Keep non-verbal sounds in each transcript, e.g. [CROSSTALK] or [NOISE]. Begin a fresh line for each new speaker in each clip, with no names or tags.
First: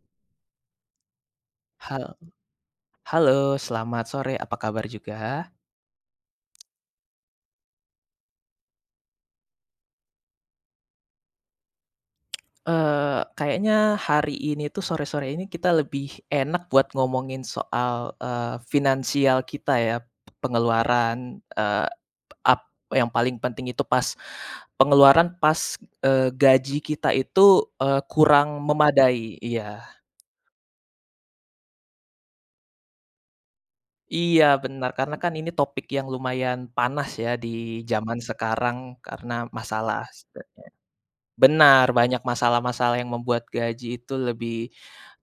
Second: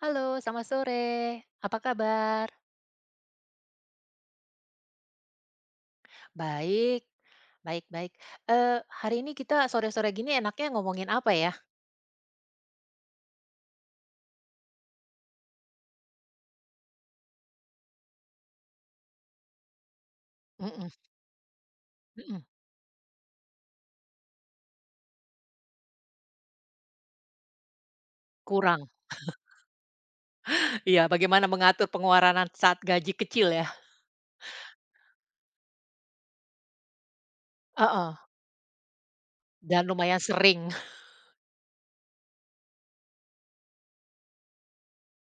Halo, selamat sore. Apa
Hal
kabar?
halo, selamat sore, apa kabar juga?
Baik, baik baik. Eee, Hari ini kita sore-sore gini enaknya ngomongin apa ya?
Kayaknya hari ini tuh sore-sore ini kita lebih enak buat ngomongin soal finansial kita ya,
Mhm,
pengeluaran, eee,
mhm,
ap yang paling penting itu pengeluaran pas, gaji kita itu kurang
kurang.
memadai. Iya.
[LAUGHS] Iya, bagaimana mengatur pengeluaran saat gaji kecil ya?
Iya benar, karena kan ini topik yang lumayan panas ya di
Heeh,
zaman sekarang karena
dan
masalah
lumayan sering.
[UNINTELLIGIBLE]
[LAUGHS]
Benar, banyak masalah-masalah yang membuat gaji itu lebih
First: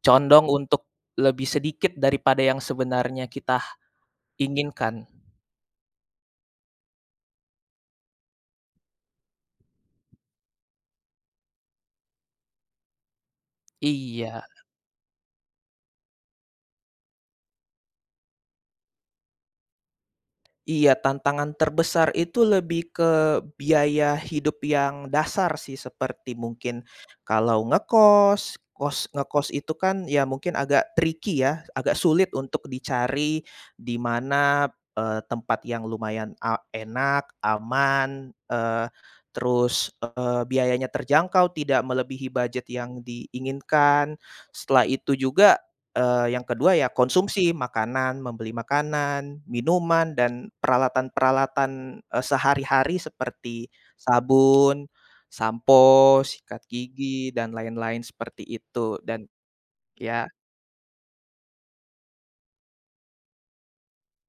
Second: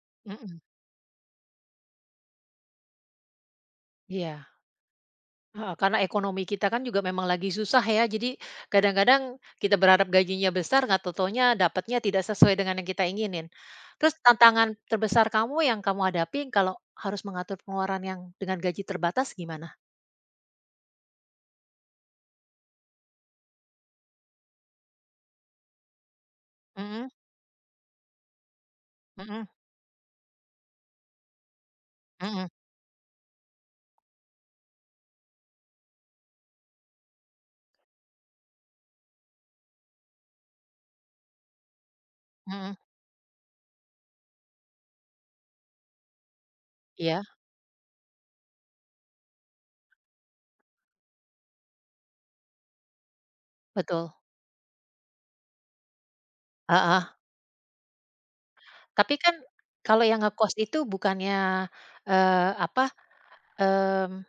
condong
Mhm,
untuk lebih sedikit daripada yang sebenarnya kita
iya.
inginkan.
Heeh, karena ekonomi kita kan juga memang lagi susah ya, jadi kadang-kadang kita berharap gajinya besar, nggak tau dapatnya tidak sesuai dengan yang kita inginin. Terus
Iya.
tantangan terbesar kamu yang kamu hadapi kalau harus mengatur pengeluaran yang dengan gaji terbatas gimana?
Iya, tantangan terbesar itu lebih ke biaya hidup yang dasar sih, seperti mungkin
Mhm,
kalau ngekos, kos
mhm,
ngekos itu kan ya mungkin agak tricky ya, agak sulit
mhm,
untuk dicari di mana, tempat yang lumayan enak, aman, biayanya terjangkau, tidak melebihi budget
mhm.
yang diinginkan. Setelah itu juga Yang kedua ya
Iya,
konsumsi makanan, membeli makanan, minuman, dan peralatan-peralatan sehari-hari seperti
betul.
sabun, sampo, sikat
Heeh.
gigi, dan lain-lain seperti itu
Tapi
dan
kan kalau yang
ya
ngekos itu bukannya, apa, mmm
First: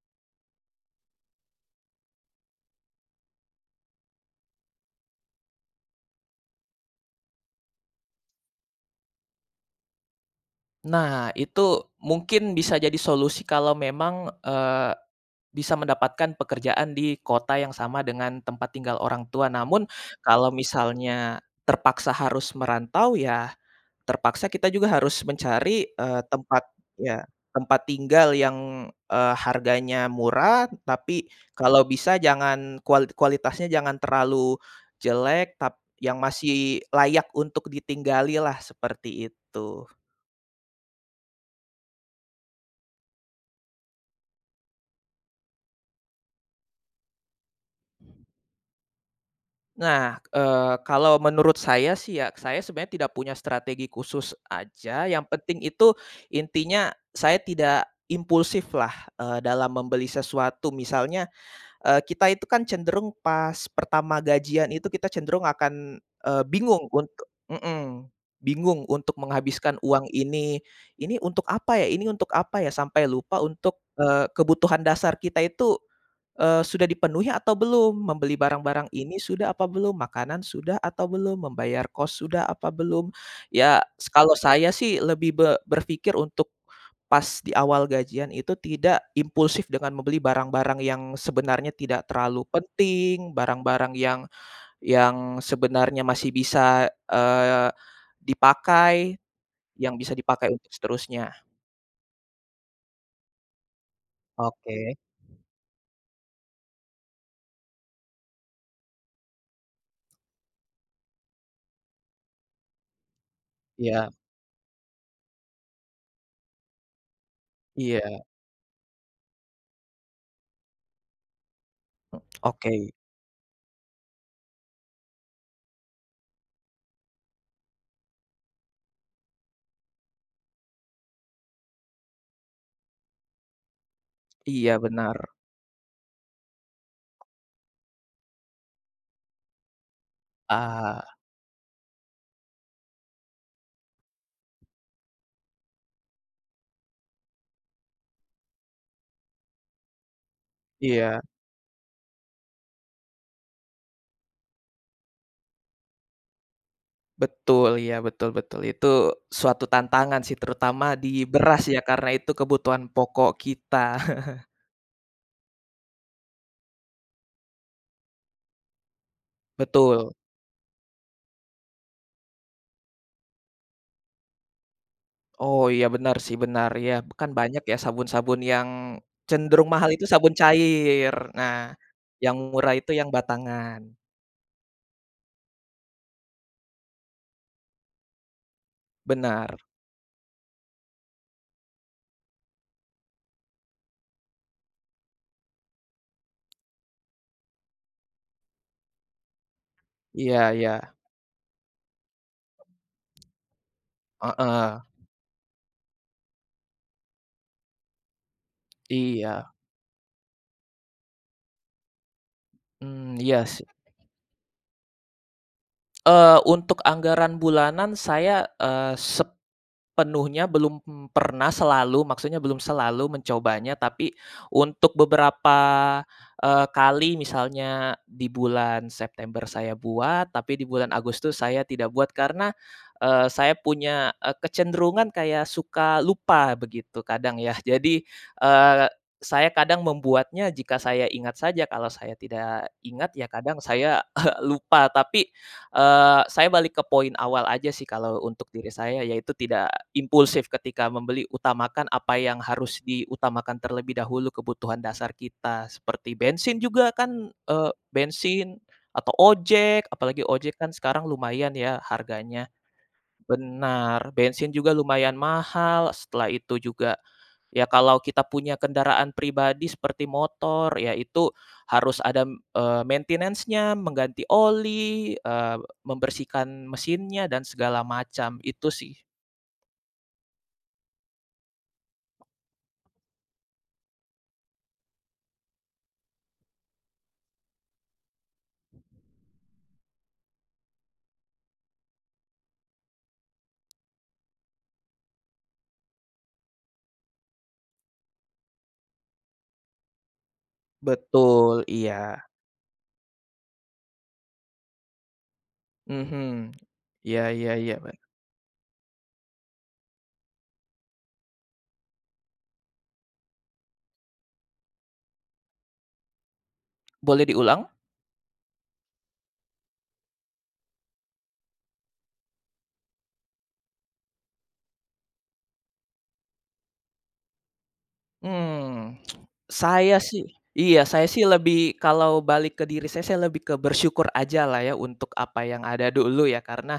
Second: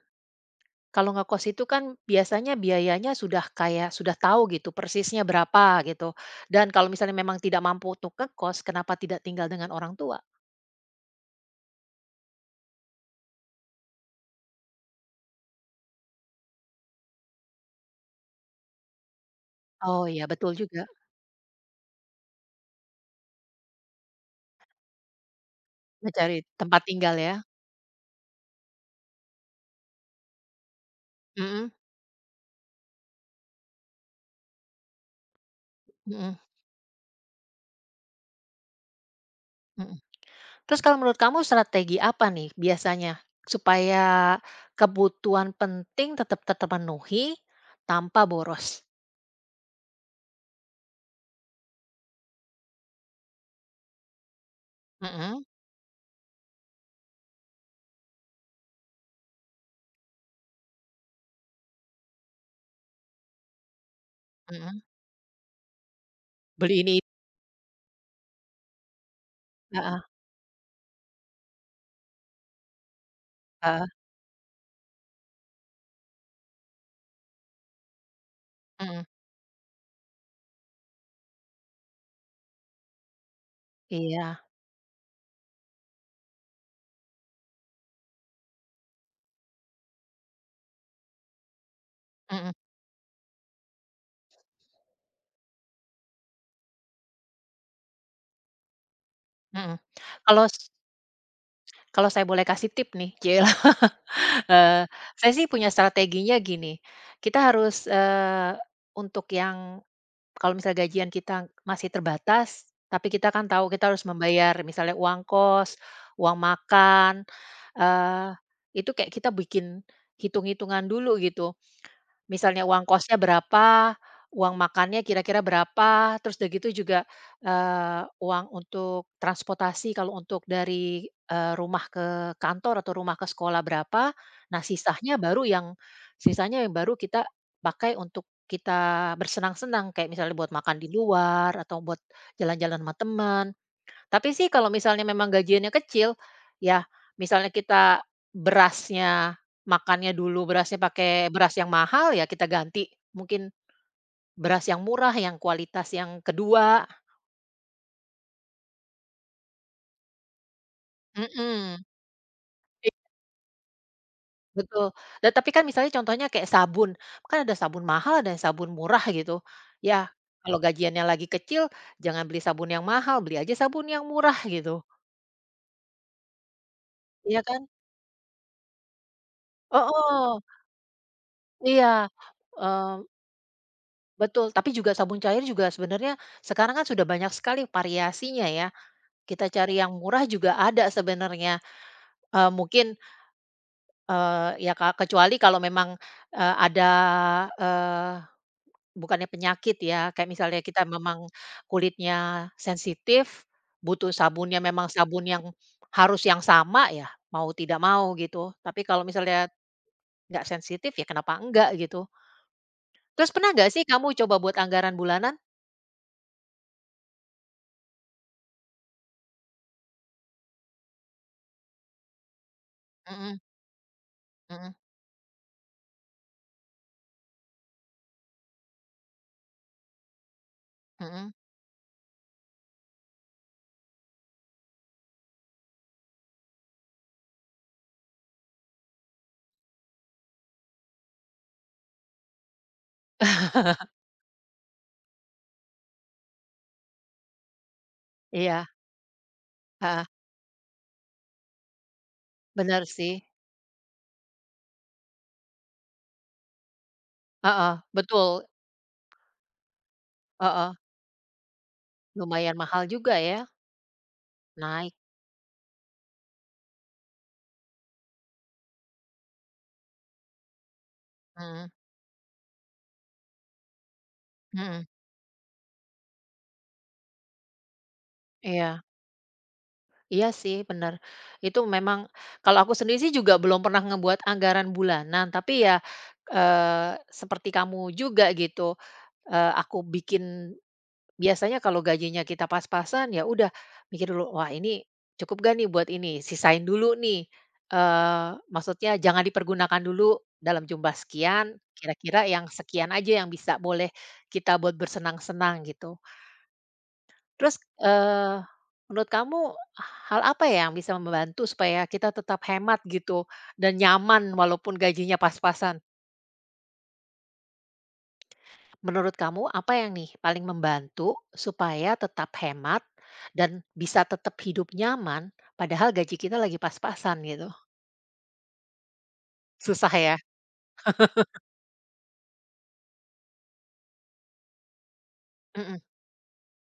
kalau ngekos itu kan biasanya biayanya sudah kayak sudah tahu gitu persisnya berapa gitu. Dan kalau misalnya memang tidak mampu untuk ngekos, kenapa tidak tinggal dengan orang tua?
nah itu mungkin bisa jadi solusi kalau memang bisa mendapatkan pekerjaan di kota yang sama dengan tempat tinggal orang tua, namun
Oh iya
kalau
betul juga,
misalnya terpaksa harus merantau ya Terpaksa kita juga harus mencari, eee,
mencari
tempat
tempat tinggal
ya,
ya.
tempat tinggal yang harganya murah, tapi
Mhm,
kalau bisa jangan kualitasnya jangan terlalu jelek, tapi yang
mhm,
masih layak untuk ditinggali lah seperti itu.
mhm. Terus kalau menurut kamu strategi apa nih biasanya supaya kebutuhan penting tetap terpenuhi tanpa boros?
Nah, kalau menurut saya sih ya, saya sebenarnya tidak punya strategi khusus aja, yang
Mhm,
penting itu intinya saya tidak impulsiflah dalam membeli sesuatu. Misalnya kita itu kan cenderung pas pertama gajian
mhm.
itu kita cenderung akan, eee,
Beli
bingung
ini,
untuk mhm, bingung untuk menghabiskan
heeh,
uang ini, "Ini untuk apa ya ini untuk apa ya?" Sampai lupa untuk,
heeh,
eee, kebutuhan dasar kita itu Sudah dipenuhi atau belum? Membeli barang-barang
mhm,
ini sudah apa belum? Makanan sudah atau belum? Membayar kos sudah apa belum? Ya, kalau
iya,
saya sih lebih berpikir untuk pas di awal gajian itu tidak impulsif dengan membeli barang-barang yang sebenarnya tidak terlalu
mhm,
penting, barang-barang yang sebenarnya masih bisa dipakai,
mhm.
yang bisa
Kalau
dipakai untuk seterusnya.
Kalau saya boleh kasih tip nih, cilah,
Oke,
eee, [LAUGHS] saya sih punya strateginya gini, kita harus, untuk yang kalau misalnya gajian kita masih terbatas, tapi kita kan tahu kita harus
iya
membayar misalnya uang kos, uang makan,
iya,
eee, itu kayak kita bikin hitung-hitungan dulu gitu. Misalnya uang
oke,
kosnya berapa, uang makannya kira-kira berapa, terus udah gitu juga, uang untuk transportasi kalau untuk dari, rumah ke kantor atau rumah ke sekolah berapa. Nah,
iya benar.
sisanya yang baru kita pakai untuk kita bersenang-senang, kayak misalnya buat makan di
Ah,
luar atau buat jalan-jalan sama teman. Tapi sih kalau misalnya memang gajiannya kecil, ya misalnya kita berasnya, makannya dulu berasnya
iya.
pakai beras yang mahal, ya kita ganti mungkin beras yang murah, yang kualitas yang kedua.
Betul, ya betul betul. Itu suatu tantangan sih, terutama di beras ya,
Mhm,
karena itu kebutuhan
i
pokok kita.
betul. Dan tapi kan misalnya contohnya kayak sabun, kan ada sabun mahal, ada yang sabun murah gitu.
[LAUGHS]
Ya,
Betul.
kalau gajiannya lagi kecil, jangan beli sabun yang mahal, beli aja sabun yang murah gitu,
Oh, iya benar sih, benar. Ya, kan
iya kan?
banyak ya sabun-sabun yang cenderung mahal itu sabun
Heeh,
cair. Nah,
iya,
yang murah itu
eee
yang batangan.
betul, tapi juga sabun cair juga sebenarnya sekarang kan sudah banyak sekali variasinya ya. Kita
Benar.
cari yang murah juga ada sebenarnya. Mungkin, ya kecuali kalau memang, ada, eee, bukannya penyakit ya, kayak
Iya
misalnya
iya.
kita memang kulitnya sensitif, butuh sabunnya
Heeh.
memang sabun yang harus yang sama ya, mau tidak mau gitu. Tapi kalau misalnya
Iya.
nggak sensitif ya kenapa enggak gitu.
Mmm,
Terus
iya
pernah
sih.
nggak sih kamu coba buat anggaran bulanan?
Untuk anggaran bulanan saya, eee, Penuhnya belum pernah selalu, maksudnya belum selalu
Mhm,
mencobanya, tapi
mhm,
untuk beberapa kali misalnya di bulan September saya buat, tapi di bulan
mhm.
Agustus saya tidak buat karena saya punya kecenderungan kayak suka lupa begitu kadang ya. [LAUGHS] Jadi, eee, saya kadang membuatnya jika saya ingat saja, kalau saya tidak ingat ya kadang
[LAUGHS]
saya [LAUGHS] lupa. Tapi Saya balik ke poin awal aja sih kalau untuk
Iya,
diri saya, yaitu tidak
heeh,
impulsif ketika membeli, utamakan apa yang harus
bener sih,
diutamakan terlebih dahulu, kebutuhan dasar kita seperti bensin juga kan, eee,
heeh, betul,
bensin atau ojek, apalagi ojek kan
heeh,
sekarang lumayan ya harganya.
lumayan mahal juga ya,
Benar, bensin juga
naik,
lumayan mahal, setelah itu juga, ya kalau kita punya kendaraan pribadi seperti motor, ya itu
mhm,
harus ada maintenance-nya, mengganti
mhm,
oli, membersihkan mesinnya dan segala macam, itu
iya,
sih.
iya sih bener, itu memang kalau aku sendiri sih juga belum pernah ngebuat anggaran bulanan, tapi ya, seperti kamu juga gitu, aku bikin biasanya kalau gajinya kita pas-pasan, ya udah mikir dulu, "Wah, ini cukup gak nih buat ini?" Sisain dulu nih, maksudnya jangan dipergunakan dulu dalam jumlah sekian,
Betul, iya.
kira-kira yang sekian aja yang bisa boleh kita buat bersenang-senang gitu.
Mhm. Iya iya
Terus,
iya,
eee, menurut kamu hal apa ya yang bisa membantu supaya kita tetap hemat gitu dan nyaman walaupun gajinya pas-pasan?
boleh diulang?
Menurut kamu apa yang nih paling membantu supaya tetap hemat dan bisa tetap hidup nyaman padahal gaji kita lagi pas-pasan gitu?
Hmm,
Susah
saya
ya?
sih iya, saya sih lebih kalau balik ke diri saya lebih ke bersyukur aja lah ya untuk apa yang
Mhm,
ada dulu ya, karena,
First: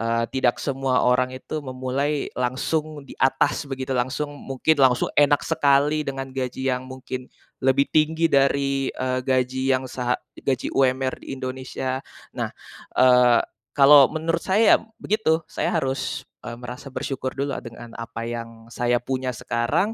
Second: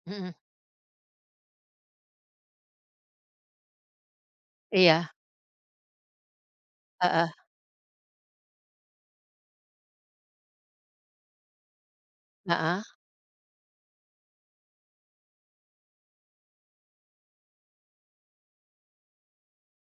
eee,
mhm.
tidak semua orang itu memulai langsung di atas begitu, langsung mungkin langsung
Iya,
enak sekali dengan gaji yang mungkin
heeh,
lebih tinggi dari gaji yang gaji UMR di Indonesia. Nah,
heeh,
eee, kalau menurut saya begitu, saya harus merasa bersyukur dulu dengan apa yang saya punya sekarang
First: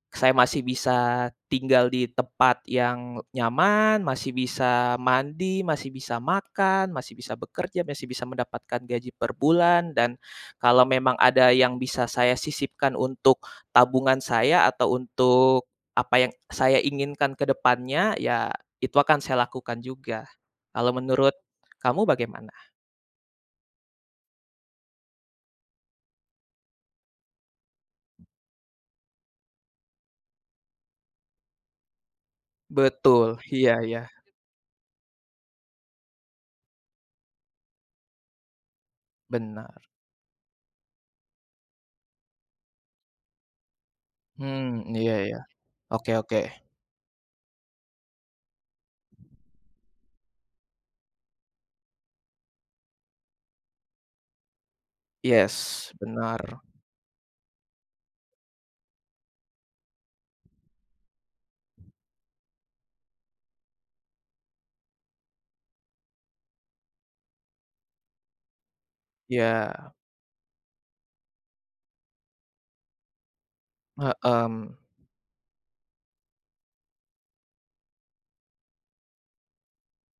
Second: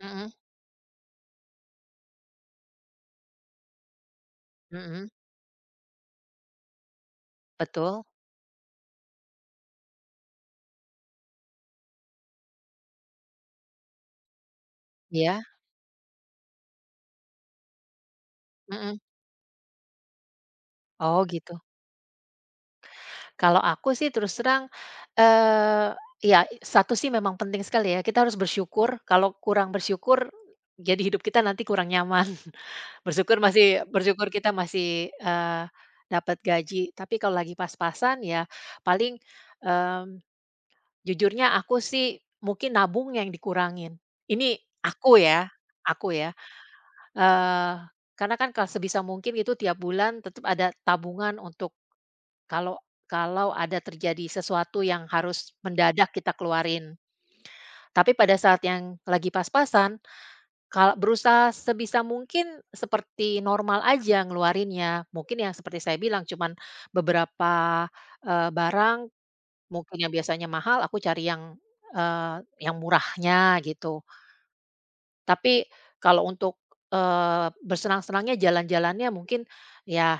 mhm,
saya masih bisa tinggal di tempat yang nyaman, masih bisa
mhm,
mandi, masih bisa makan, masih bisa bekerja,
betul,
masih bisa mendapatkan gaji per bulan, dan kalau memang ada yang bisa saya sisipkan untuk tabungan saya atau
iya,
untuk apa yang saya inginkan ke depannya, ya
mhm.
itu akan saya lakukan juga. Kalau
Oh
menurut
gitu.
kamu bagaimana?
Kalau aku sih terus terang, eee, ya satu sih memang penting sekali ya, kita harus bersyukur, kalau kurang bersyukur, jadi hidup kita nanti kurang nyaman. [LAUGHS]
Betul,
Bersyukur
iya
masih
iya,
bersyukur kita masih, dapat gaji, tapi kalau lagi pas-pasan ya paling,
benar.
mmm, jujurnya aku sih mungkin nabung yang dikurangin. Ini
Hmm, iya
aku
iya.
ya
Oke
aku ya,
oke.
eee, karena kan kalau sebisa mungkin itu tiap bulan tetap ada tabungan untuk kalau kalau ada terjadi sesuatu yang harus
Yes,
mendadak kita
benar.
keluarin. Tapi pada saat yang lagi pas-pasan, kalau berusaha sebisa mungkin seperti normal aja ngeluarinnya. Mungkin yang seperti saya bilang cuman beberapa, barang
Iya.
mungkin yang biasanya mahal aku cari eee, yang murahnya gitu.
Mmm,
Tapi kalau untuk, bersenang-senangnya jalan-jalannya mungkin ya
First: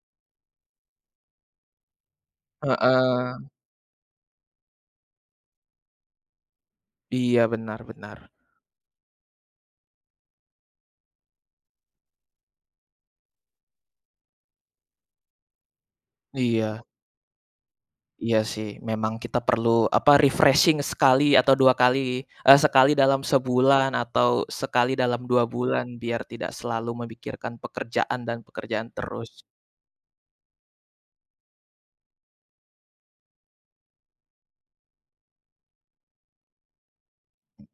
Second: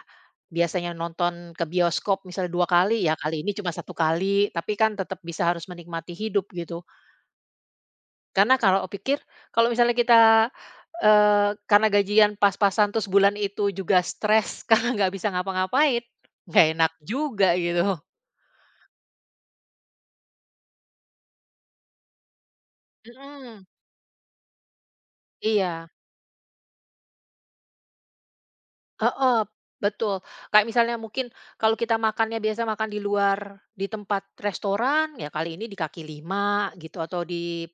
biasanya nonton ke bioskop misalnya dua kali, ya kali
heeh,
ini cuma satu kali, tapi kan tetap bisa harus menikmati hidup gitu.
iya benar benar.
Karena kalau pikir, kalau misalnya kita, karena gajian pas-pasan terus bulan itu juga stres [LAUGHS] karena nggak bisa ngapa-ngapain, nggak
Iya
enak juga gitu.
iya sih memang kita perlu apa, refreshing sekali atau 2 kali, sekali dalam
Mhm,
sebulan atau sekali dalam dua bulan
iya.
biar tidak selalu memikirkan pekerjaan dan pekerjaan
Heeh,
terus.
betul. Kayak misalnya mungkin kalau kita makannya biasa makan di luar, di tempat restoran, ya kali ini di kaki lima gitu atau di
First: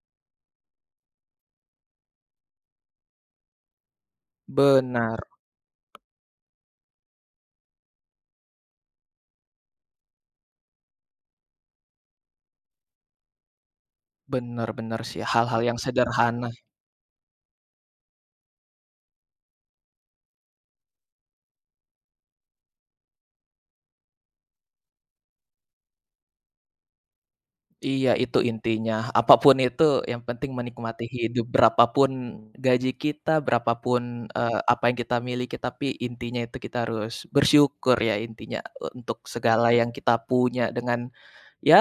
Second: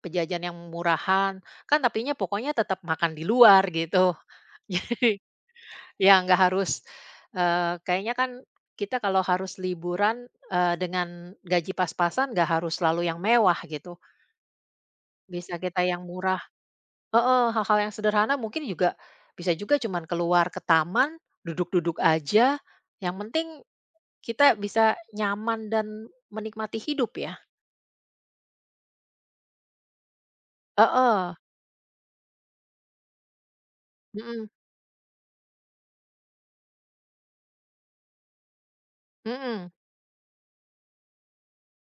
pejajan yang murahan, kan tapinya pokoknya tetap makan di luar gitu. [LAUGHS] Jadi,
Benar,
ya nggak harus, kayaknya kan kita kalau harus liburan, dengan gaji pas-pasan nggak harus selalu yang mewah gitu,
benar benar sih
bisa
hal-hal yang
kita yang murah.
sederhana.
Heeh, hal-hal yang sederhana mungkin juga bisa juga cuman keluar ke taman, duduk-duduk aja, yang penting kita bisa nyaman dan menikmati hidup ya.
Iya, itu intinya. Apapun itu yang penting menikmati
Heeh,
hidup, berapapun gaji kita, berapapun
mhm,
pun, apa yang kita miliki, tapi intinya itu kita harus bersyukur ya intinya eh, untuk segala
mhm,
yang kita punya dengan ya,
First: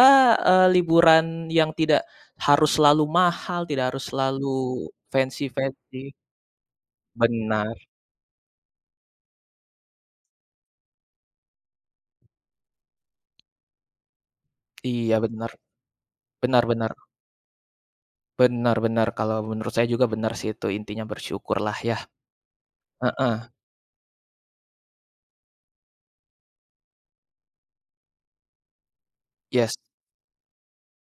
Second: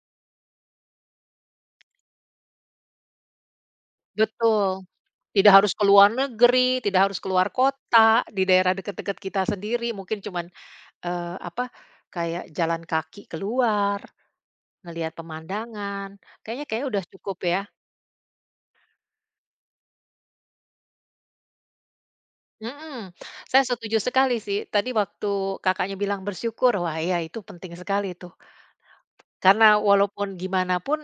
eee, liburan yang tidak harus selalu mahal, tidak harus selalu
betul. Tidak harus ke luar
fancy-fancy.
negeri, tidak harus keluar
Benar.
kota, di daerah dekat-dekat kita sendiri mungkin cuman, apa, kayak jalan kaki keluar, ngelihat
Iya, benar.
pemandangan,
Benar
kayaknya kayaknya
benar.
udah cukup ya.
Benar benar, kalau menurut saya juga benar sih itu intinya bersyukurlah ya.
Mhm,
Heeh,
saya setuju sekali sih. Tadi waktu Kakaknya bilang bersyukur, wah ya itu penting sekali tuh. Karena
yes.
walaupun gimana pun,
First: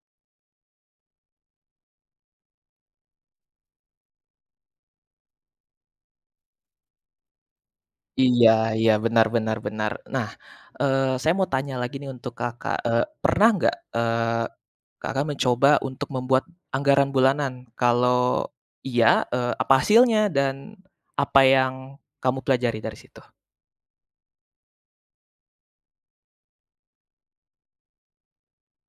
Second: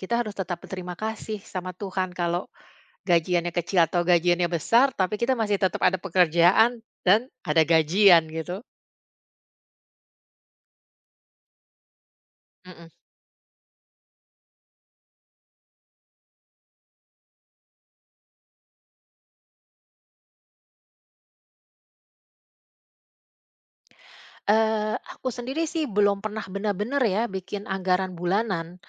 kita harus tetap berterima kasih sama Tuhan kalau gajiannya kecil atau gajiannya besar, tapi kita masih tetap ada pekerjaan dan ada gajian
Iya
gitu.
iya, benar benar benar. Nah, saya mau tanya lagi nih untuk Kakak,
Mhm.
eee, pernah nggak, Kakak mencoba untuk membuat anggaran bulanan? Kalau iya, apa hasilnya dan apa yang kamu pelajari dari situ?
Aku sendiri sih belum pernah benar-benar ya bikin anggaran bulanan.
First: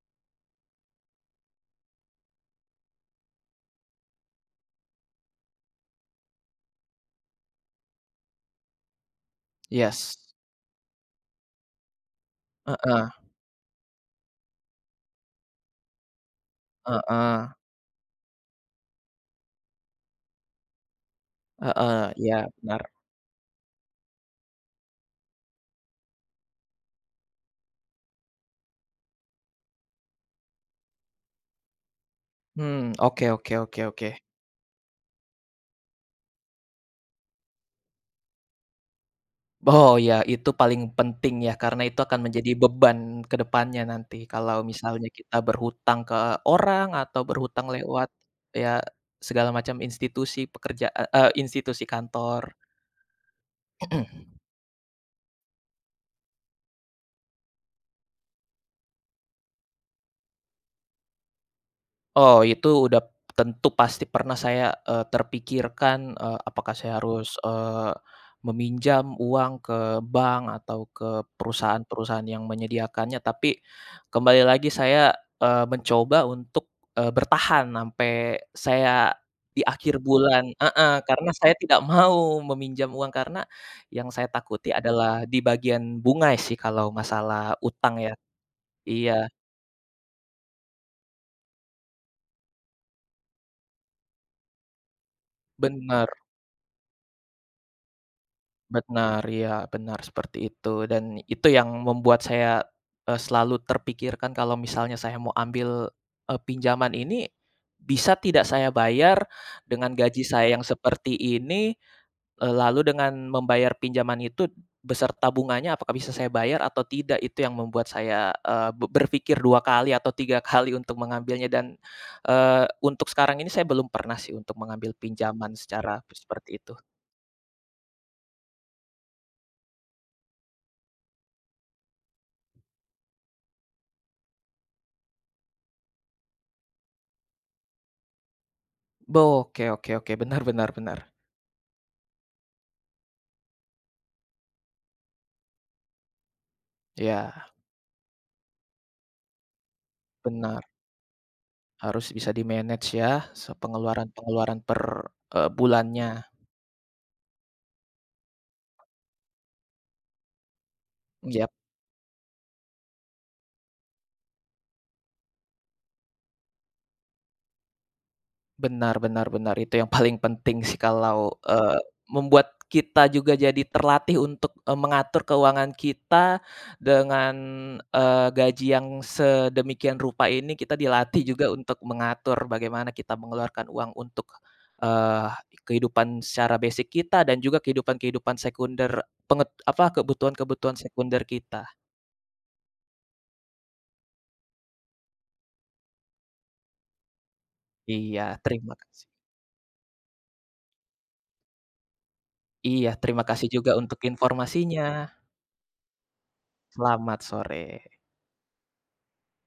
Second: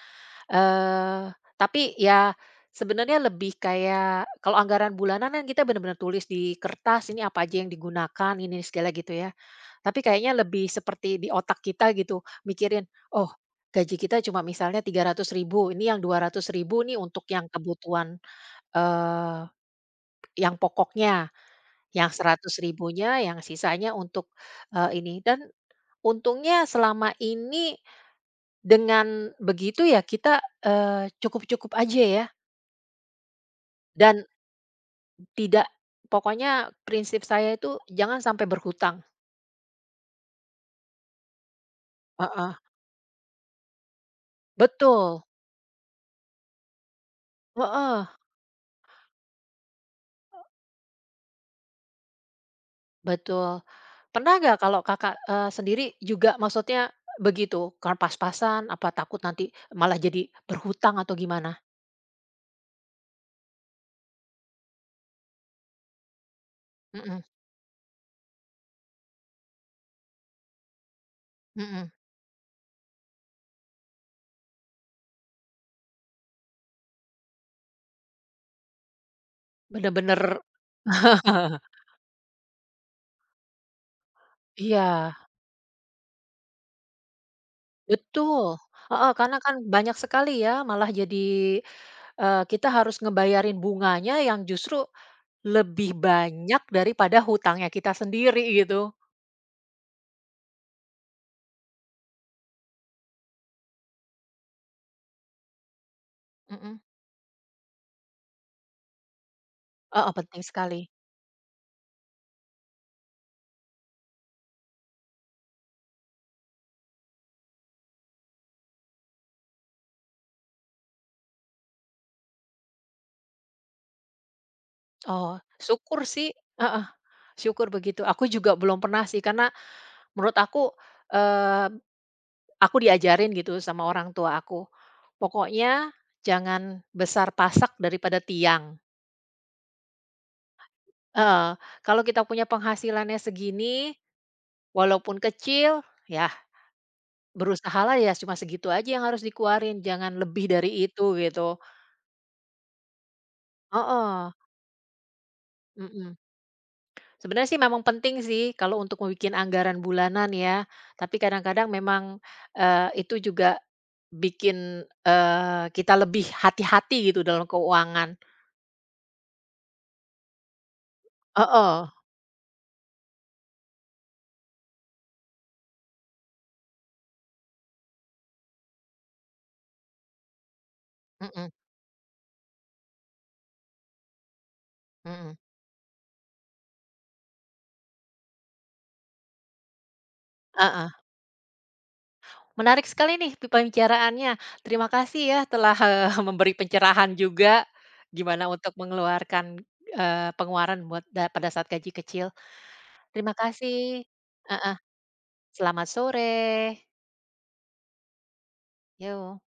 Eee, tapi ya sebenarnya lebih kayak kalau anggaran bulanan kan kita benar-benar tulis di kertas, ini apa aja yang digunakan, ini segala gitu ya. Tapi
Yes.
kayaknya lebih seperti di otak kita gitu, mikirin,
Heeh
"Oh, gaji kita cuma misalnya 300.000 ini yang 200.000 nih untuk
heeh
yang kebutuhan, eee, yang pokoknya,
heeh,
yang
iya
seratus
benar.
ribunya yang sisanya untuk, ini." Dan untungnya selama ini dengan begitu ya kita, cukup-cukup aja ya.
Mmm, oke oke oke oke.
Dan tidak pokoknya prinsip saya itu jangan sampai berhutang.
Oh ya, itu paling penting ya, karena itu akan menjadi
Heeh.
beban ke depannya nanti kalau misalnya
Betul,
kita berhutang ke orang atau berhutang
heeh,
lewat ya segala macam institusi institusi kantor.
betul.
[CLEARS THROAT]
Pernah nggak kalau Kakak, sendiri juga maksudnya begitu, kan pas-pasan apa takut nanti malah jadi berhutang atau gimana?
Oh, itu udah tentu pasti pernah saya terpikirkan, apakah saya
Mhm,
harus meminjam uang ke bank atau ke
mhm,
perusahaan-perusahaan yang menyediakannya, tapi kembali lagi saya mencoba untuk bertahan sampai saya di akhir
bener-bener,
bulan heeh, karena saya
heeh,
tidak mau meminjam uang, karena yang saya takuti
iya,
adalah di bagian bunga sih kalau masalah utang ya.
betul, heeh,
Iya,
karena kan banyak sekali ya malah jadi, kita harus ngebayarin bunganya yang justru lebih
benar.
banyak daripada hutangnya kita sendiri gitu,
Benar, iya, benar seperti itu dan itu yang membuat saya selalu terpikirkan kalau misalnya saya mau ambil, eee,
mhm.
pinjaman ini, bisa tidak saya bayar dengan
Heeh,
gaji
penting
saya yang
sekali.
seperti ini, lalu dengan membayar pinjaman itu beserta bunganya apakah bisa saya bayar atau tidak? Itu yang membuat saya, eee, be berpikir 2 kali atau 3 [LAUGHS] kali untuk mengambilnya dan, untuk sekarang ini saya belum pernah sih untuk mengambil
Oh,
pinjaman secara
syukur sih,
seperti itu.
heeh, syukur begitu. Aku juga belum pernah sih, karena menurut aku, eee, aku diajarin gitu sama orang tua aku. Pokoknya jangan besar pasak daripada tiang.
Oke oke oke, benar benar benar.
Heeh, kalau kita punya penghasilannya segini, walaupun kecil, yah
Iya,
berusahalah ya cuma segitu aja yang harus dikeluarin, jangan lebih
benar,
dari itu gitu.
harus bisa di-manage ya, se
Heeh,
pengeluaran-pengeluaran per, bulannya.
mhm. Sebenarnya sih memang penting sih kalau untuk membuat anggaran bulanan ya, tapi
Iya.
kadang-kadang memang, itu juga bikin, kita lebih hati-hati gitu dalam keuangan.
Benar benar benar, itu yang paling penting sih kalau, eee,
Heeh,
membuat kita juga jadi terlatih untuk, mengatur keuangan kita dengan, gaji yang sedemikian rupa ini kita dilatih juga
mhm,
untuk mengatur bagaimana kita mengeluarkan uang untuk, eee,
mhm,
kehidupan secara basic kita dan juga kehidupan-kehidupan sekunder penget apa, kebutuhan-kebutuhan
heeh.
sekunder kita.
Menarik sekali nih pembicaraannya. Terima kasih ya telah, [LAUGHS] memberi pencerahan juga
Iya,
gimana untuk
terima kasih.
mengeluarkan, pengeluaran buat pada saat gaji kecil.
Iya, terima
Terima
kasih juga untuk
kasih. Heeh,
informasinya.
selamat sore.
Selamat sore.
Yo.